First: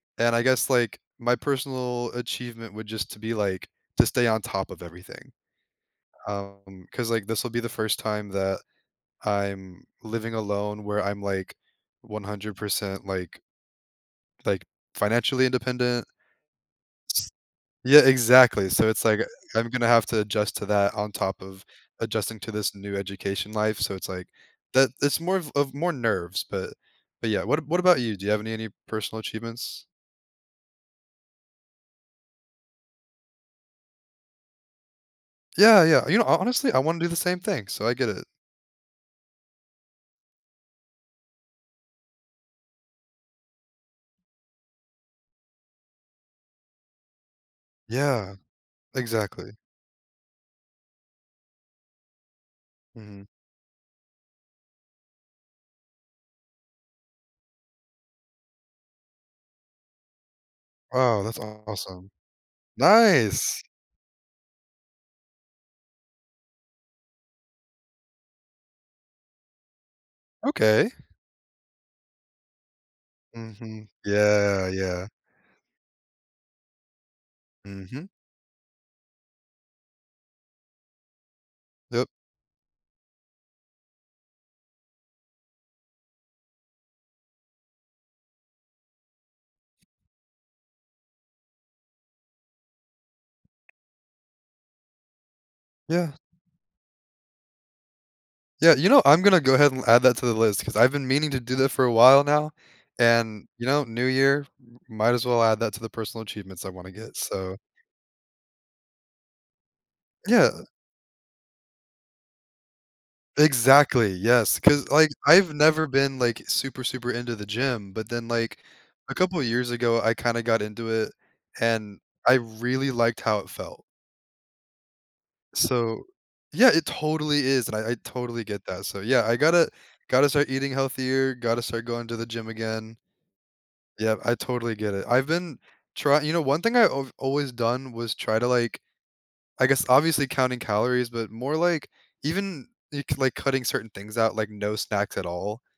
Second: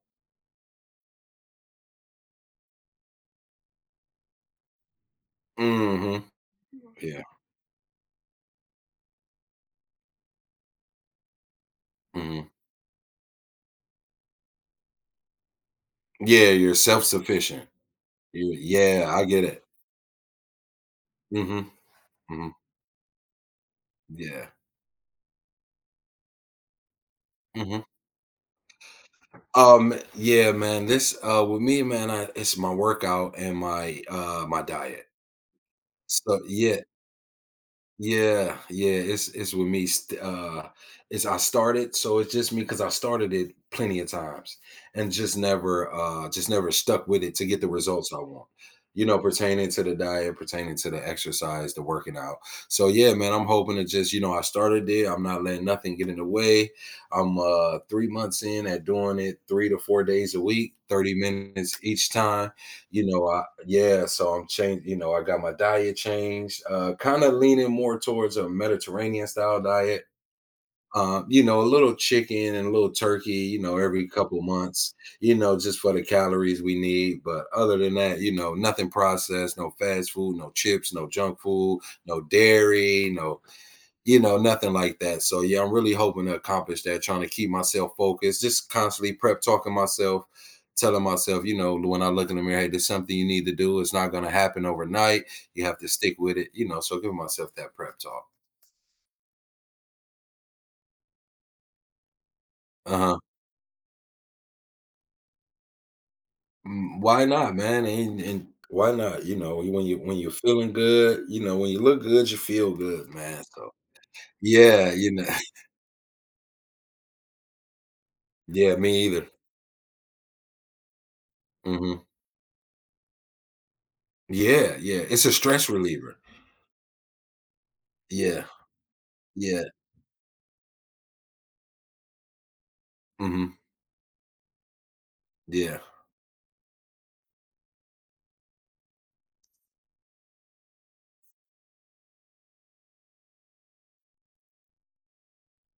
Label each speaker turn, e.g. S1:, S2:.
S1: And I guess, like, my personal achievement would just to be, like, to stay on top of everything,
S2: Mhm.
S1: um, 'cause,
S2: Yeah.
S1: like, this will be the first time that I'm living alone where I'm, like, one
S2: Mhm.
S1: hundred percent like like, financially independent.
S2: Yeah. You're self-sufficient.
S1: Yeah,
S2: You
S1: exactly. So, it's
S2: yeah,
S1: like,
S2: I
S1: uh,
S2: get it.
S1: I'm gonna have to adjust to that on top of
S2: Mhm.
S1: adjusting to
S2: Mhm.
S1: this new education life. So, it's, like,
S2: Yeah.
S1: that that's more of of more nerves, but but yeah. What what
S2: Mhm.
S1: about you? Do you have any any personal achievements?
S2: Um, yeah, man. This, uh, with me, man, I it's my workout and my, uh, my diet.
S1: Yeah, yeah. You know, ho
S2: So
S1: honestly, I
S2: yeah.
S1: wanna do the same thing, so, I get it.
S2: Yeah. Yeah. It's it's with me, st uh is I started so it's just me 'cause I started it plenty of times and just never, uh, just never stuck with it to get the results I
S1: Yeah.
S2: want, you know,
S1: Exactly.
S2: pertaining to the diet, pertaining to the exercise, the working out. So, yeah,
S1: Mhm.
S2: man, I'm hoping to just you know, I started it, I'm not letting nothing get in the way. I'm, uh, 3 months in at doing it 3 to 4 days a week, 30
S1: Oh, that's
S2: minutes each
S1: awesome.
S2: time, you know? Uh
S1: Nice!
S2: yeah, so, I'm chan you know, I got my diet changed, uh, kinda leaning more towards a Mediterranean-style diet,
S1: Okay.
S2: uh, you know, a little chicken and a little turkey, you know,
S1: Mhm.
S2: every couple
S1: Yeah,
S2: months,
S1: yeah.
S2: you know, just for the calories we need, but other than
S1: Mhm.
S2: that, you know, nothing processed, no fast food, no chips, no junk food,
S1: Yep.
S2: no dairy, no you know, nothing like that. So, yeah, I'm really hoping to accomplish that, trying to keep myself focused, just constantly prep-talking myself, telling myself, you know, lo when I look in the mirror, "Hey. There's something you need to do. It's not gonna happen overnight. You have to
S1: Yeah.
S2: stick with it." You know? So, I give myself that prep-talk.
S1: Yeah. You know, I'm gonna go ahead and add that to the list 'cause I've been meaning to do that for a while now.
S2: Uh-huh.
S1: And, you know, new year, m might as well add that to the personal achievements I wanna
S2: Mm.
S1: get,
S2: Why not,
S1: so
S2: man? And and why not? You know, when you when you
S1: Yeah.
S2: feeling good, you know, when you look good, you feel good, man. So,
S1: Exactly. Yes. 'Cause,
S2: yeah,
S1: like,
S2: you know.
S1: I've never been, like, super, super into the gym, but then, like,
S2: Yeah, me
S1: a
S2: either.
S1: couple years ago, I kinda got into it and
S2: Mhm.
S1: I really liked how it felt.
S2: Yeah, yeah. It's a stress
S1: So
S2: reliever.
S1: yeah, it totally is. And I I totally
S2: Yeah.
S1: get that. So yeah, I
S2: Yeah.
S1: gotta gotta start eating healthier, gotta start going to the gym again.
S2: Mhm.
S1: Yeah. I totally get it. I've been
S2: Yeah.
S1: try you know, one thing I I've always done was try to, like, I guess, obviously counting calories, but more, like, even, y like, cutting certain things out, like no snacks at all.